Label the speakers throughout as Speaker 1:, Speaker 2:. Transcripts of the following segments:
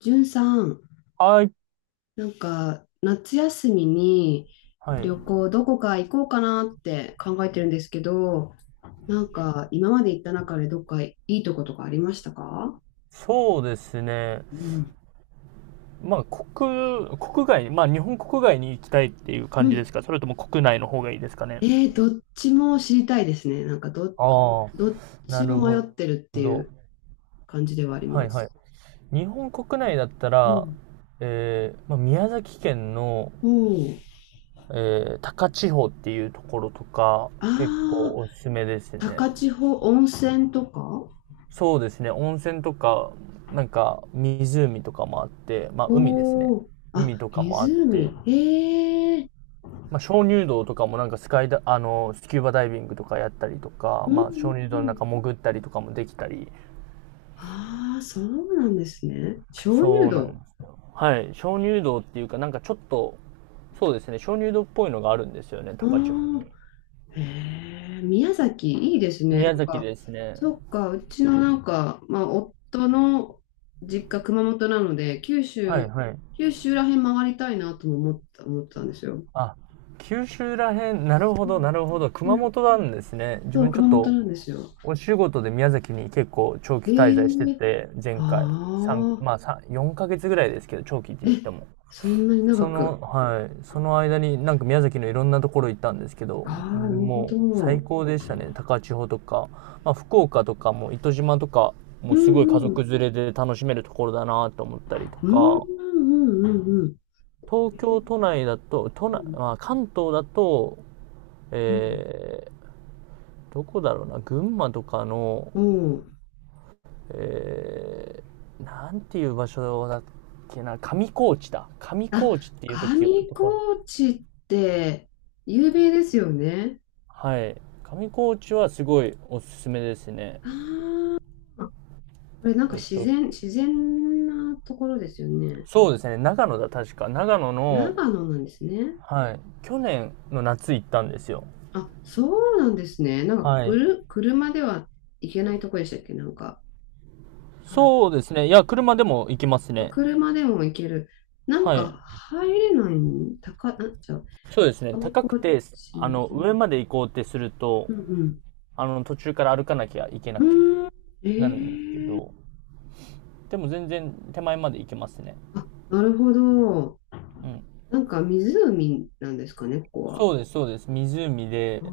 Speaker 1: じゅんさん、
Speaker 2: はい。
Speaker 1: なんか夏休みに
Speaker 2: はい。
Speaker 1: 旅行どこか行こうかなって考えてるんですけど、なんか今まで行った中でどっかいいとことかありましたか？
Speaker 2: そうですね。
Speaker 1: うん。
Speaker 2: まあ、国、国外、まあ、日本国外に行きたいっていう
Speaker 1: う
Speaker 2: 感じで
Speaker 1: ん。
Speaker 2: すか？それとも国内の方がいいですかね？
Speaker 1: どっちも知りたいですね。
Speaker 2: ああ、
Speaker 1: どっ
Speaker 2: な
Speaker 1: ちも
Speaker 2: る
Speaker 1: 迷っ
Speaker 2: ほ
Speaker 1: てるってい
Speaker 2: ど。
Speaker 1: う感じではあり
Speaker 2: はい
Speaker 1: ま
Speaker 2: はい。
Speaker 1: す。
Speaker 2: 日本国内だった
Speaker 1: う
Speaker 2: ら、
Speaker 1: ん。
Speaker 2: まあ、宮崎県の、
Speaker 1: おー。
Speaker 2: 高千穂っていうところとか、結構
Speaker 1: あー、
Speaker 2: おすすめですね。
Speaker 1: 高千穂温泉とか。
Speaker 2: そうですね。温泉とか、なんか湖とかもあって、まあ海ですね。
Speaker 1: おー。あ、
Speaker 2: 海とかもあっ
Speaker 1: 湖。
Speaker 2: て、
Speaker 1: えー。
Speaker 2: まあ、鍾乳洞とかもなんかスカイダあのスキューバダイビングとかやったりとか、
Speaker 1: うんう
Speaker 2: まあ、
Speaker 1: ん
Speaker 2: 鍾乳
Speaker 1: う
Speaker 2: 洞の
Speaker 1: ん。
Speaker 2: 中潜ったりとかもできたり。
Speaker 1: ああ、そうなんですね。鍾乳
Speaker 2: そうなんで
Speaker 1: 洞。
Speaker 2: すよ。はい、鍾乳洞っていうかなんかちょっと、そうですね、鍾乳洞っぽいのがあるんですよね、高千穂に。
Speaker 1: うん。へえ、宮崎、いいですね。な
Speaker 2: 宮
Speaker 1: ん
Speaker 2: 崎
Speaker 1: か、
Speaker 2: ですね。
Speaker 1: そっか、うちのなんか、まあ、夫の実家、熊本なので、九
Speaker 2: は
Speaker 1: 州、
Speaker 2: いはい。
Speaker 1: 九州らへん回りたいなとも思ってたんですよ。
Speaker 2: あ、九州らへん、なるほ
Speaker 1: う
Speaker 2: どな
Speaker 1: ん。
Speaker 2: るほど。熊本なんですね。自
Speaker 1: そう、
Speaker 2: 分ちょっ
Speaker 1: 熊本
Speaker 2: と
Speaker 1: なんですよ。
Speaker 2: お仕事で宮崎に結構長期滞在して
Speaker 1: ええ、
Speaker 2: て、前回三
Speaker 1: あ
Speaker 2: まあ3 4ヶ月ぐらいですけど、長期って
Speaker 1: あ、
Speaker 2: 言
Speaker 1: え、
Speaker 2: っても、
Speaker 1: そんなに長く。
Speaker 2: はい、その間になんか宮崎のいろんなところ行ったんですけど、
Speaker 1: ああ、なるほ
Speaker 2: もう最
Speaker 1: ど。
Speaker 2: 高でしたね。高千穂とか、まあ、福岡とかも糸島とか、も
Speaker 1: う
Speaker 2: うすごい家
Speaker 1: んう
Speaker 2: 族
Speaker 1: ん。
Speaker 2: 連れで楽しめるところだなと思ったりと
Speaker 1: うんう
Speaker 2: か、
Speaker 1: んうんうんうん。
Speaker 2: 東
Speaker 1: え
Speaker 2: 京
Speaker 1: ー
Speaker 2: 都内だと、都
Speaker 1: う
Speaker 2: 内、
Speaker 1: ん
Speaker 2: まあ、関東だと、
Speaker 1: うん
Speaker 2: えどこだろうな、群馬とかの、
Speaker 1: うん。
Speaker 2: えなんていう場所だっけな、上高地だ。上
Speaker 1: あ、
Speaker 2: 高地っていう
Speaker 1: 上
Speaker 2: と
Speaker 1: 高
Speaker 2: ころ。
Speaker 1: 地って有名ですよね。
Speaker 2: はい。上高地はすごいおすすめですね。
Speaker 1: これなんか
Speaker 2: えっと、
Speaker 1: 自然なところですよね。
Speaker 2: そうですね。長野だ、確か。長野の、
Speaker 1: 長野なんですね。
Speaker 2: はい。去年の夏行ったんですよ。
Speaker 1: あ、そうなんですね。なんか
Speaker 2: は
Speaker 1: く
Speaker 2: い。
Speaker 1: る、車では行けないとこでしたっけ、なんか、なんだっ
Speaker 2: そ
Speaker 1: け、
Speaker 2: うですね。いや、車でも行きますね。
Speaker 1: 車でも行ける。なん
Speaker 2: はい。
Speaker 1: か入れないん、なんちゃう、
Speaker 2: そうですね。
Speaker 1: 上
Speaker 2: 高
Speaker 1: 高
Speaker 2: くて、
Speaker 1: 地。
Speaker 2: 上まで行こうってすると、
Speaker 1: うん
Speaker 2: 途中から歩かなきゃいけな
Speaker 1: う
Speaker 2: きゃ
Speaker 1: ん。うーん。え
Speaker 2: なるんですけ
Speaker 1: ー、
Speaker 2: ど、でも全然手前まで行けますね。
Speaker 1: なるほど。
Speaker 2: うん。
Speaker 1: なんか湖なんですかね、ここは。
Speaker 2: そうです、そうです。湖
Speaker 1: あ
Speaker 2: で、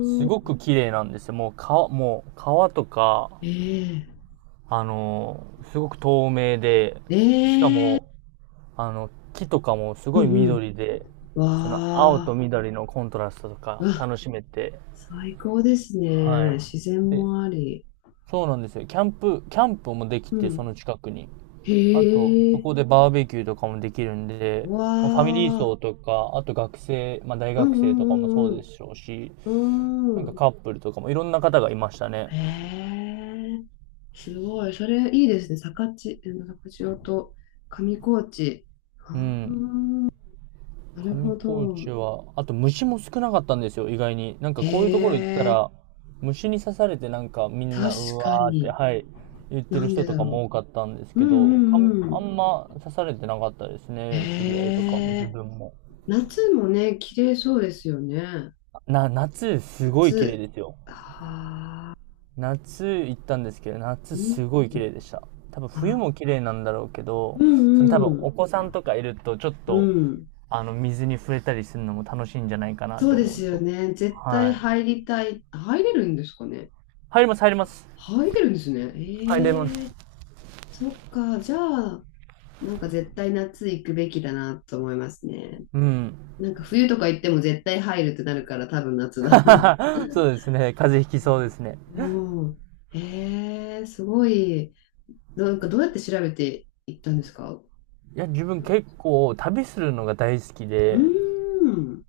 Speaker 2: すごく綺麗なんですよ。もう川とか、
Speaker 1: ええ、
Speaker 2: あの、すごく透明で、しか
Speaker 1: ええ、
Speaker 2: も、木とかもす
Speaker 1: う
Speaker 2: ごい
Speaker 1: ん
Speaker 2: 緑で、
Speaker 1: うん。わ
Speaker 2: その青と
Speaker 1: あ、
Speaker 2: 緑のコントラストとか
Speaker 1: うわ、
Speaker 2: 楽しめて、
Speaker 1: 最高です
Speaker 2: は
Speaker 1: ね。自然
Speaker 2: い。で、
Speaker 1: もあり。
Speaker 2: そうなんですよ。キャンプもでき
Speaker 1: う
Speaker 2: て、そ
Speaker 1: ん。
Speaker 2: の近くに。あと、
Speaker 1: へ
Speaker 2: そ
Speaker 1: え、
Speaker 2: こでバーベキューとかもできるんで、まあファミリー
Speaker 1: わあ、
Speaker 2: 層とか、あと学生、まあ大
Speaker 1: う
Speaker 2: 学生
Speaker 1: ん
Speaker 2: とかもそう
Speaker 1: うんう
Speaker 2: で
Speaker 1: ん
Speaker 2: しょうし、
Speaker 1: うん。
Speaker 2: な
Speaker 1: う
Speaker 2: んか
Speaker 1: ん。
Speaker 2: カップルとかもいろんな方がいましたね。
Speaker 1: へえ、すごい。それいいですね。坂地、え坂千と上高地。あ
Speaker 2: うん。
Speaker 1: あ、なる
Speaker 2: 上
Speaker 1: ほ
Speaker 2: 高地
Speaker 1: ど。
Speaker 2: は、あと虫も少なかったんですよ、意外に。なん
Speaker 1: え
Speaker 2: かこういうところ行った
Speaker 1: え、
Speaker 2: ら、虫に刺されてなんかみん
Speaker 1: 確
Speaker 2: な、う
Speaker 1: か
Speaker 2: わーって、
Speaker 1: に。
Speaker 2: はい、言って
Speaker 1: な
Speaker 2: る
Speaker 1: ん
Speaker 2: 人
Speaker 1: で
Speaker 2: と
Speaker 1: だ
Speaker 2: かも
Speaker 1: ろ
Speaker 2: 多かったんです
Speaker 1: う。う
Speaker 2: け
Speaker 1: ん
Speaker 2: ど、
Speaker 1: うんう
Speaker 2: あ
Speaker 1: ん。
Speaker 2: んま刺されてなかったです
Speaker 1: へ
Speaker 2: ね、知り合いとかも自
Speaker 1: え。
Speaker 2: 分も。
Speaker 1: 夏もね、綺麗そうですよね。
Speaker 2: 夏すごい綺麗
Speaker 1: 夏。
Speaker 2: ですよ。
Speaker 1: はあ、
Speaker 2: 夏行ったんですけど、
Speaker 1: う
Speaker 2: 夏
Speaker 1: ん、
Speaker 2: すごい綺麗でした。多分
Speaker 1: あ、
Speaker 2: 冬も綺麗なんだろうけど、
Speaker 1: う
Speaker 2: その多分
Speaker 1: んう
Speaker 2: お
Speaker 1: ん、
Speaker 2: 子さんとかいるとちょっ
Speaker 1: う
Speaker 2: と、
Speaker 1: ん。
Speaker 2: 水に触れたりするのも楽しいんじゃないかなっ
Speaker 1: そ
Speaker 2: て
Speaker 1: うで
Speaker 2: 思う
Speaker 1: すよ
Speaker 2: と。
Speaker 1: ね。絶対
Speaker 2: はい。
Speaker 1: 入りたい。入れるんですかね。
Speaker 2: 入ります、入りま
Speaker 1: あ、
Speaker 2: す。
Speaker 1: 入れるんですね。
Speaker 2: 入れま
Speaker 1: ええ。
Speaker 2: す。
Speaker 1: そっか。じゃあ、なんか絶対夏行くべきだなと思いますね。
Speaker 2: うん。
Speaker 1: なんか冬とか行っても絶対入るってなるから多分夏だ。
Speaker 2: そうですね。風邪ひき
Speaker 1: う
Speaker 2: そうで
Speaker 1: ん。
Speaker 2: すね。
Speaker 1: うん。ええ、すごい。なんかどうやって調べていったんですか？
Speaker 2: いや、自分
Speaker 1: う
Speaker 2: 結構旅するのが大好き
Speaker 1: ー
Speaker 2: で、
Speaker 1: ん。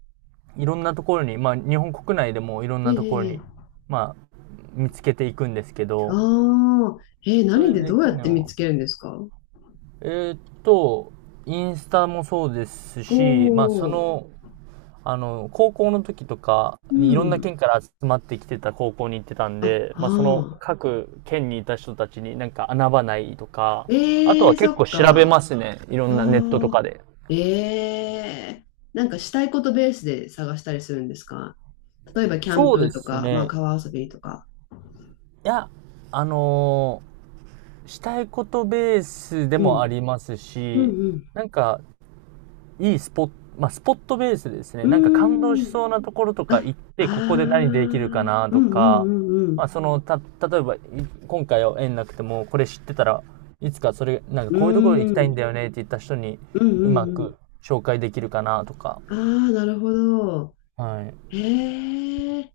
Speaker 2: いろんなところに、まあ日本国内でもいろん
Speaker 1: え
Speaker 2: なところ
Speaker 1: え、
Speaker 2: に、
Speaker 1: ええ、
Speaker 2: まあ見つけていくんですけど、
Speaker 1: ああ、ええ、
Speaker 2: そ
Speaker 1: 何
Speaker 2: れ
Speaker 1: で
Speaker 2: で
Speaker 1: どうや
Speaker 2: 去
Speaker 1: って
Speaker 2: 年
Speaker 1: 見
Speaker 2: は。
Speaker 1: つけるんですか？お。
Speaker 2: えーっと、インスタもそうですし、まあそ
Speaker 1: お
Speaker 2: の高校の時とか
Speaker 1: ー、う
Speaker 2: にいろんな
Speaker 1: ん。
Speaker 2: 県から集まってきてた高校に行ってたん
Speaker 1: あ、
Speaker 2: で、まあその
Speaker 1: ああ。
Speaker 2: 各県にいた人たちになんか穴場ないとか、あと
Speaker 1: ええ、
Speaker 2: は
Speaker 1: そ
Speaker 2: 結構
Speaker 1: っ
Speaker 2: 調べ
Speaker 1: か。あ
Speaker 2: ますね。いろんなネットと
Speaker 1: あ、
Speaker 2: かで。
Speaker 1: ええ、なんかしたいことベースで探したりするんですか？例えばキャン
Speaker 2: そうで
Speaker 1: プと
Speaker 2: す
Speaker 1: か、まあ
Speaker 2: ね。
Speaker 1: 川遊びとか。
Speaker 2: いや、あのーしたいことベースで
Speaker 1: う
Speaker 2: もあ
Speaker 1: ん。
Speaker 2: ります
Speaker 1: う
Speaker 2: し、
Speaker 1: ん
Speaker 2: なんかいいスポット、まあ、スポットベースでですね、
Speaker 1: う
Speaker 2: なんか感動
Speaker 1: ん。
Speaker 2: し
Speaker 1: うーん。
Speaker 2: そうなところとか
Speaker 1: あ、
Speaker 2: 行っ
Speaker 1: あ
Speaker 2: て、ここ
Speaker 1: あ。
Speaker 2: で何
Speaker 1: う
Speaker 2: できるか
Speaker 1: ん
Speaker 2: な
Speaker 1: う
Speaker 2: と
Speaker 1: んう
Speaker 2: か、
Speaker 1: んう
Speaker 2: ま
Speaker 1: ん。
Speaker 2: あ、例えば、今回は縁なくても、これ知ってたら、いつかそれ、なんか
Speaker 1: う
Speaker 2: こういうところ行き
Speaker 1: ー
Speaker 2: たいんだ
Speaker 1: ん。
Speaker 2: よねって言った人に、
Speaker 1: うん
Speaker 2: うま
Speaker 1: うん
Speaker 2: く
Speaker 1: う
Speaker 2: 紹介できるかなとか、
Speaker 1: ん。ああ、なるほど。
Speaker 2: はい。
Speaker 1: へえ。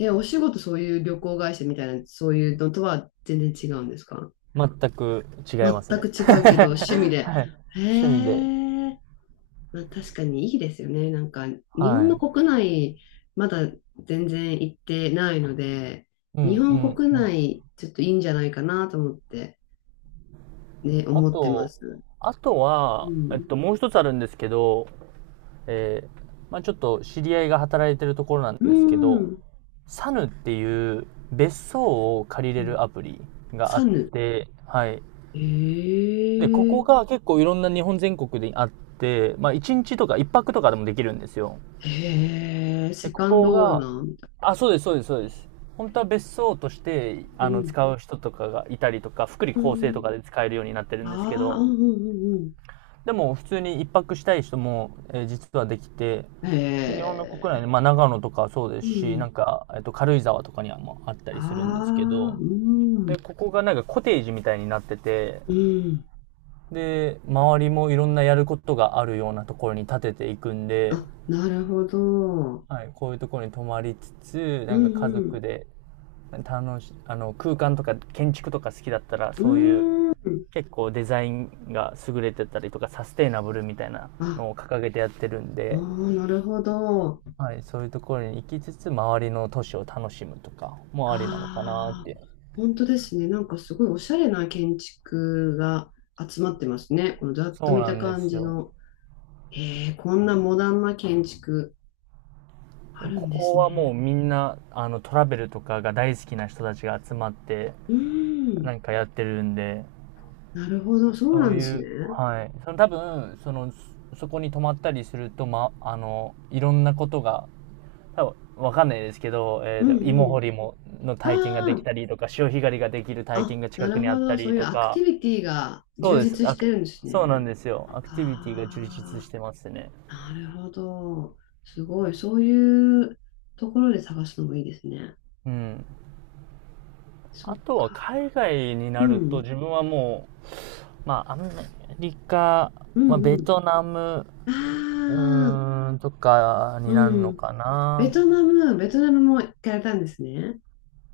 Speaker 1: え、お仕事そういう旅行会社みたいな、そういうのとは全然違うんですか？
Speaker 2: 全く違い
Speaker 1: 全
Speaker 2: ます
Speaker 1: く
Speaker 2: ね。
Speaker 1: 違うけど、趣味
Speaker 2: は
Speaker 1: で。
Speaker 2: い。
Speaker 1: へ
Speaker 2: 趣味で、
Speaker 1: え。まあ確かにいいですよね。なんか、日本
Speaker 2: は
Speaker 1: の
Speaker 2: い。
Speaker 1: 国内、まだ全然行ってないので、
Speaker 2: うん、
Speaker 1: 日
Speaker 2: う
Speaker 1: 本
Speaker 2: ん、
Speaker 1: 国
Speaker 2: うん。
Speaker 1: 内、ちょっといいんじゃないかなと思って、ね、
Speaker 2: あ
Speaker 1: 思ってま
Speaker 2: と、
Speaker 1: す。
Speaker 2: あと
Speaker 1: う
Speaker 2: は、
Speaker 1: ん。
Speaker 2: もう一つあるんですけど、えーまあ、ちょっと知り合いが働いてるところなん
Speaker 1: う
Speaker 2: ですけど、
Speaker 1: ん。
Speaker 2: サヌっていう別荘を借り
Speaker 1: う
Speaker 2: れ
Speaker 1: ん。
Speaker 2: るアプリがあ
Speaker 1: サ
Speaker 2: っ
Speaker 1: ヌ。
Speaker 2: て、はい。
Speaker 1: へ
Speaker 2: で、ここ
Speaker 1: え。
Speaker 2: が結構いろんな日本全国であって、まあ、1日とか1泊とかでもできるんですよ。
Speaker 1: へえ。
Speaker 2: で、
Speaker 1: セ
Speaker 2: こ
Speaker 1: カン
Speaker 2: こ
Speaker 1: ドオーナ
Speaker 2: が、
Speaker 1: ーみた
Speaker 2: あ、そうです、そうです、そうです。本当は別荘として、
Speaker 1: いな。うん。
Speaker 2: 使う人とかがいたりとか、福利
Speaker 1: う
Speaker 2: 厚生と
Speaker 1: ん。
Speaker 2: かで使えるようになってるんですけ
Speaker 1: ああ、
Speaker 2: ど、
Speaker 1: うんうんうんうん。
Speaker 2: でも普通に一泊したい人も、実はできて、で、日本
Speaker 1: へ
Speaker 2: の国内
Speaker 1: え。
Speaker 2: で、まあ、長野とかそうで
Speaker 1: う
Speaker 2: すし、なん
Speaker 1: ん。
Speaker 2: か、軽井沢とかにはもあったりするんですけ
Speaker 1: ああ、
Speaker 2: ど、
Speaker 1: う
Speaker 2: で、
Speaker 1: ん。
Speaker 2: ここがなんかコテージみたいになってて、
Speaker 1: うん。
Speaker 2: で、周りもいろんなやることがあるようなところに建てていくんで、
Speaker 1: あ、なるほど。
Speaker 2: はい、こういうところに泊まりつつ、
Speaker 1: う
Speaker 2: なんか家族
Speaker 1: ん
Speaker 2: で、楽し、あの、空間とか建築とか好きだったら、
Speaker 1: う
Speaker 2: そういう、
Speaker 1: ん。うん。
Speaker 2: 結構デザインが優れてたりとか、サステイナブルみたいな
Speaker 1: あ、
Speaker 2: のを掲げてやってるん
Speaker 1: ああ、
Speaker 2: で、
Speaker 1: なるほど。
Speaker 2: はい、そういうところに行きつつ、周りの都市を楽しむとか
Speaker 1: ああ、なるほど。
Speaker 2: もありなのかなっ
Speaker 1: ああ、
Speaker 2: て。
Speaker 1: 本当ですね。なんかすごいおしゃれな建築が集まってますね。このざっと
Speaker 2: そう
Speaker 1: 見
Speaker 2: な
Speaker 1: た
Speaker 2: んで
Speaker 1: 感
Speaker 2: す
Speaker 1: じ
Speaker 2: よ。
Speaker 1: の。へえ、こんなモダンな建築ある
Speaker 2: こ
Speaker 1: んで
Speaker 2: こ
Speaker 1: すね。
Speaker 2: はもうみんな、トラベルとかが大好きな人たちが集まって、
Speaker 1: う
Speaker 2: な
Speaker 1: ん。
Speaker 2: んかやってるんで、
Speaker 1: なるほど。そう
Speaker 2: そ
Speaker 1: な
Speaker 2: う
Speaker 1: んで
Speaker 2: い
Speaker 1: すね。
Speaker 2: う、はい。その多分、その、そこに泊まったりすると、ま、あの、いろんなことが、多分、わかんないですけど、
Speaker 1: うんう
Speaker 2: 芋掘
Speaker 1: ん。
Speaker 2: りも、の体験がで
Speaker 1: あ
Speaker 2: きたりとか、潮干狩りができる体験
Speaker 1: あ、
Speaker 2: が
Speaker 1: な
Speaker 2: 近く
Speaker 1: る
Speaker 2: にあ
Speaker 1: ほ
Speaker 2: った
Speaker 1: ど。そう
Speaker 2: り
Speaker 1: いう
Speaker 2: と
Speaker 1: アクテ
Speaker 2: か、
Speaker 1: ィビティが
Speaker 2: そう
Speaker 1: 充
Speaker 2: です。
Speaker 1: 実してるんです
Speaker 2: そうなん
Speaker 1: ね。
Speaker 2: ですよ。アクティビティが充実
Speaker 1: あ
Speaker 2: してますね。
Speaker 1: あ、なるほど。すごい。そういうところで探すのもいいですね。
Speaker 2: うん。
Speaker 1: そ
Speaker 2: あ
Speaker 1: っ
Speaker 2: と
Speaker 1: か。
Speaker 2: は海外に
Speaker 1: う
Speaker 2: なると
Speaker 1: ん。
Speaker 2: 自分はもう、まあ、アメリカ、
Speaker 1: うん
Speaker 2: まあ、
Speaker 1: う
Speaker 2: ベ
Speaker 1: ん。
Speaker 2: トナム、
Speaker 1: ああ、
Speaker 2: とかになる
Speaker 1: う
Speaker 2: の
Speaker 1: ん。
Speaker 2: か
Speaker 1: ベ
Speaker 2: な。
Speaker 1: トナム、ベトナムも行かれたんですね。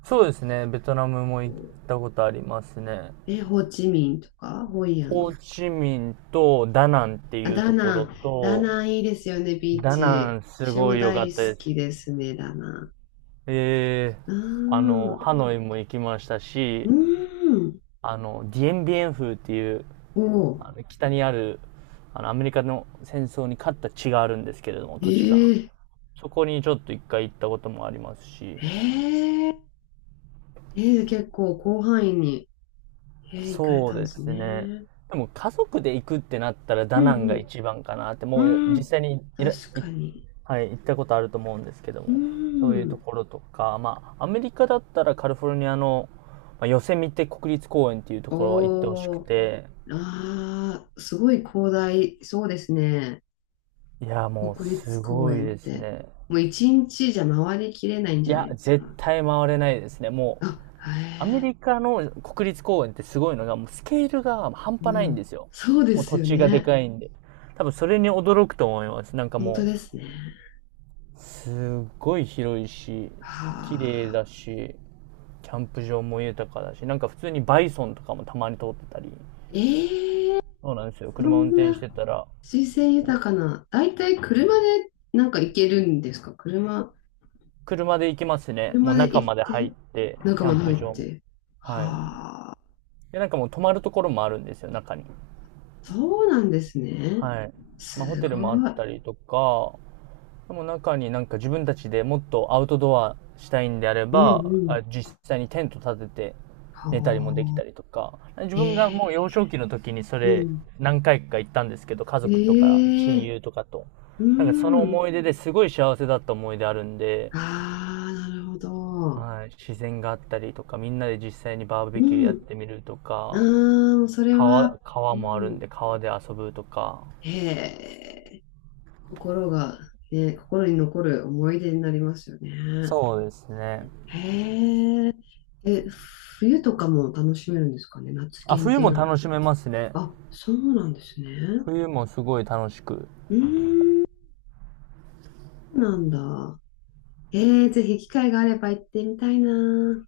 Speaker 2: そうですね。ベトナムも行ったことありますね。
Speaker 1: え、ホーチミンとか、ホイア
Speaker 2: ホ
Speaker 1: ン。
Speaker 2: ーチミンとダナンって
Speaker 1: あ、
Speaker 2: いう
Speaker 1: ダ
Speaker 2: とこ
Speaker 1: ナ
Speaker 2: ろ
Speaker 1: ン。ダ
Speaker 2: と、
Speaker 1: ナンいいですよね、ビー
Speaker 2: ダナ
Speaker 1: チ。
Speaker 2: ンす
Speaker 1: 私
Speaker 2: ご
Speaker 1: も
Speaker 2: い良かっ
Speaker 1: 大好
Speaker 2: たで
Speaker 1: き
Speaker 2: す。
Speaker 1: ですね、ダナン。
Speaker 2: ええ、
Speaker 1: ああ、
Speaker 2: ハノイも行きました
Speaker 1: う
Speaker 2: し、
Speaker 1: ん。
Speaker 2: ディエンビエン風っていう、
Speaker 1: おお、
Speaker 2: 北にある、アメリカの戦争に勝った地があるんですけれども、
Speaker 1: え
Speaker 2: 土地が。
Speaker 1: ー、
Speaker 2: そこにちょっと一回行ったこともありますし、
Speaker 1: えー、え結構広範囲に、行かれ
Speaker 2: そう
Speaker 1: たんで
Speaker 2: で
Speaker 1: す
Speaker 2: す
Speaker 1: ね。
Speaker 2: ね。
Speaker 1: う
Speaker 2: でも家族で行くってなったらダナン
Speaker 1: ん
Speaker 2: が一番かなって、
Speaker 1: う
Speaker 2: もう
Speaker 1: ん。う
Speaker 2: 実
Speaker 1: ん、
Speaker 2: 際にいら、い、
Speaker 1: 確かに。
Speaker 2: はい、行ったことあると思うんですけど
Speaker 1: う
Speaker 2: も、そういうと
Speaker 1: ん。
Speaker 2: ころとか、まあ、アメリカだったらカリフォルニアの、まあ、ヨセミテ国立公園っていうと
Speaker 1: お
Speaker 2: ころは行ってほしく
Speaker 1: お、
Speaker 2: て、
Speaker 1: ああ、すごい広大、そうですね。
Speaker 2: いや、もう
Speaker 1: 国
Speaker 2: す
Speaker 1: 立公
Speaker 2: ごい
Speaker 1: 園っ
Speaker 2: です
Speaker 1: て。
Speaker 2: ね。
Speaker 1: もう一日じゃ回りきれないん
Speaker 2: い
Speaker 1: じゃない
Speaker 2: や、
Speaker 1: です
Speaker 2: 絶
Speaker 1: か。
Speaker 2: 対回れないですね。もう、
Speaker 1: あ、へ
Speaker 2: アメ
Speaker 1: え、
Speaker 2: リカの国立公園ってすごいのが、もうスケールが半端
Speaker 1: う
Speaker 2: ないんで
Speaker 1: ん。
Speaker 2: すよ。
Speaker 1: そうで
Speaker 2: もう
Speaker 1: す
Speaker 2: 土
Speaker 1: よ
Speaker 2: 地がで
Speaker 1: ね。
Speaker 2: かいんで。多分それに驚くと思います。なんか
Speaker 1: 本当
Speaker 2: も
Speaker 1: ですね。
Speaker 2: う、すっごい広いし、綺麗
Speaker 1: はあ。
Speaker 2: だし、キャンプ場も豊かだし、なんか普通にバイソンとかもたまに通ってたり。
Speaker 1: ええ、
Speaker 2: そうなんですよ。
Speaker 1: そ
Speaker 2: 車運
Speaker 1: ん
Speaker 2: 転し
Speaker 1: な。
Speaker 2: てたら、
Speaker 1: 水性豊かな、だいたい車でなんか行けるんですか？車、
Speaker 2: 車で行きますね。も
Speaker 1: 車
Speaker 2: う
Speaker 1: で
Speaker 2: 中
Speaker 1: 行
Speaker 2: ま
Speaker 1: っ
Speaker 2: で入っ
Speaker 1: て、
Speaker 2: て、キ
Speaker 1: 仲
Speaker 2: ャ
Speaker 1: 間
Speaker 2: ン
Speaker 1: に入
Speaker 2: プ
Speaker 1: っ
Speaker 2: 場も。
Speaker 1: て。
Speaker 2: はい。
Speaker 1: はあ、
Speaker 2: で、なんかもう泊まるところもあるんですよ、中に。
Speaker 1: そうなんですね。
Speaker 2: はい。まあ、ホ
Speaker 1: す
Speaker 2: テルもあっ
Speaker 1: ごい。
Speaker 2: たりとか、でも中になんか自分たちでもっとアウトドアしたいんであれ
Speaker 1: うん
Speaker 2: ば、
Speaker 1: うん。
Speaker 2: あ、実際にテント立てて
Speaker 1: は
Speaker 2: 寝たりもでき
Speaker 1: あ。
Speaker 2: たりとか、自
Speaker 1: え
Speaker 2: 分がもう
Speaker 1: え、
Speaker 2: 幼少期の時にそ
Speaker 1: う
Speaker 2: れ
Speaker 1: ん。
Speaker 2: 何回か行ったんですけど、家族とか
Speaker 1: え
Speaker 2: 親
Speaker 1: え、
Speaker 2: 友とかと。
Speaker 1: う
Speaker 2: なんかその
Speaker 1: ん。
Speaker 2: 思い出ですごい幸せだった思い出あるんで、
Speaker 1: ああ、なるほど。
Speaker 2: はい、自然があったりとか、みんなで実際にバーベキュー
Speaker 1: う
Speaker 2: やっ
Speaker 1: ん。
Speaker 2: てみるとか、
Speaker 1: ああ、それ
Speaker 2: 川、
Speaker 1: は、う
Speaker 2: 川もあるん
Speaker 1: ん。
Speaker 2: で川で遊ぶとか。
Speaker 1: ええ、心が、ね、心に残る思い出になりますよね。
Speaker 2: そうですね。
Speaker 1: へえ。え、冬とかも楽しめるんですかね。夏
Speaker 2: あ、
Speaker 1: 限
Speaker 2: 冬
Speaker 1: 定
Speaker 2: も
Speaker 1: なの
Speaker 2: 楽
Speaker 1: か。
Speaker 2: しめますね。
Speaker 1: あ、そうなんですね。
Speaker 2: 冬もすごい楽しく
Speaker 1: うーん、そうなんだ。ぜひ機会があれば行ってみたいな。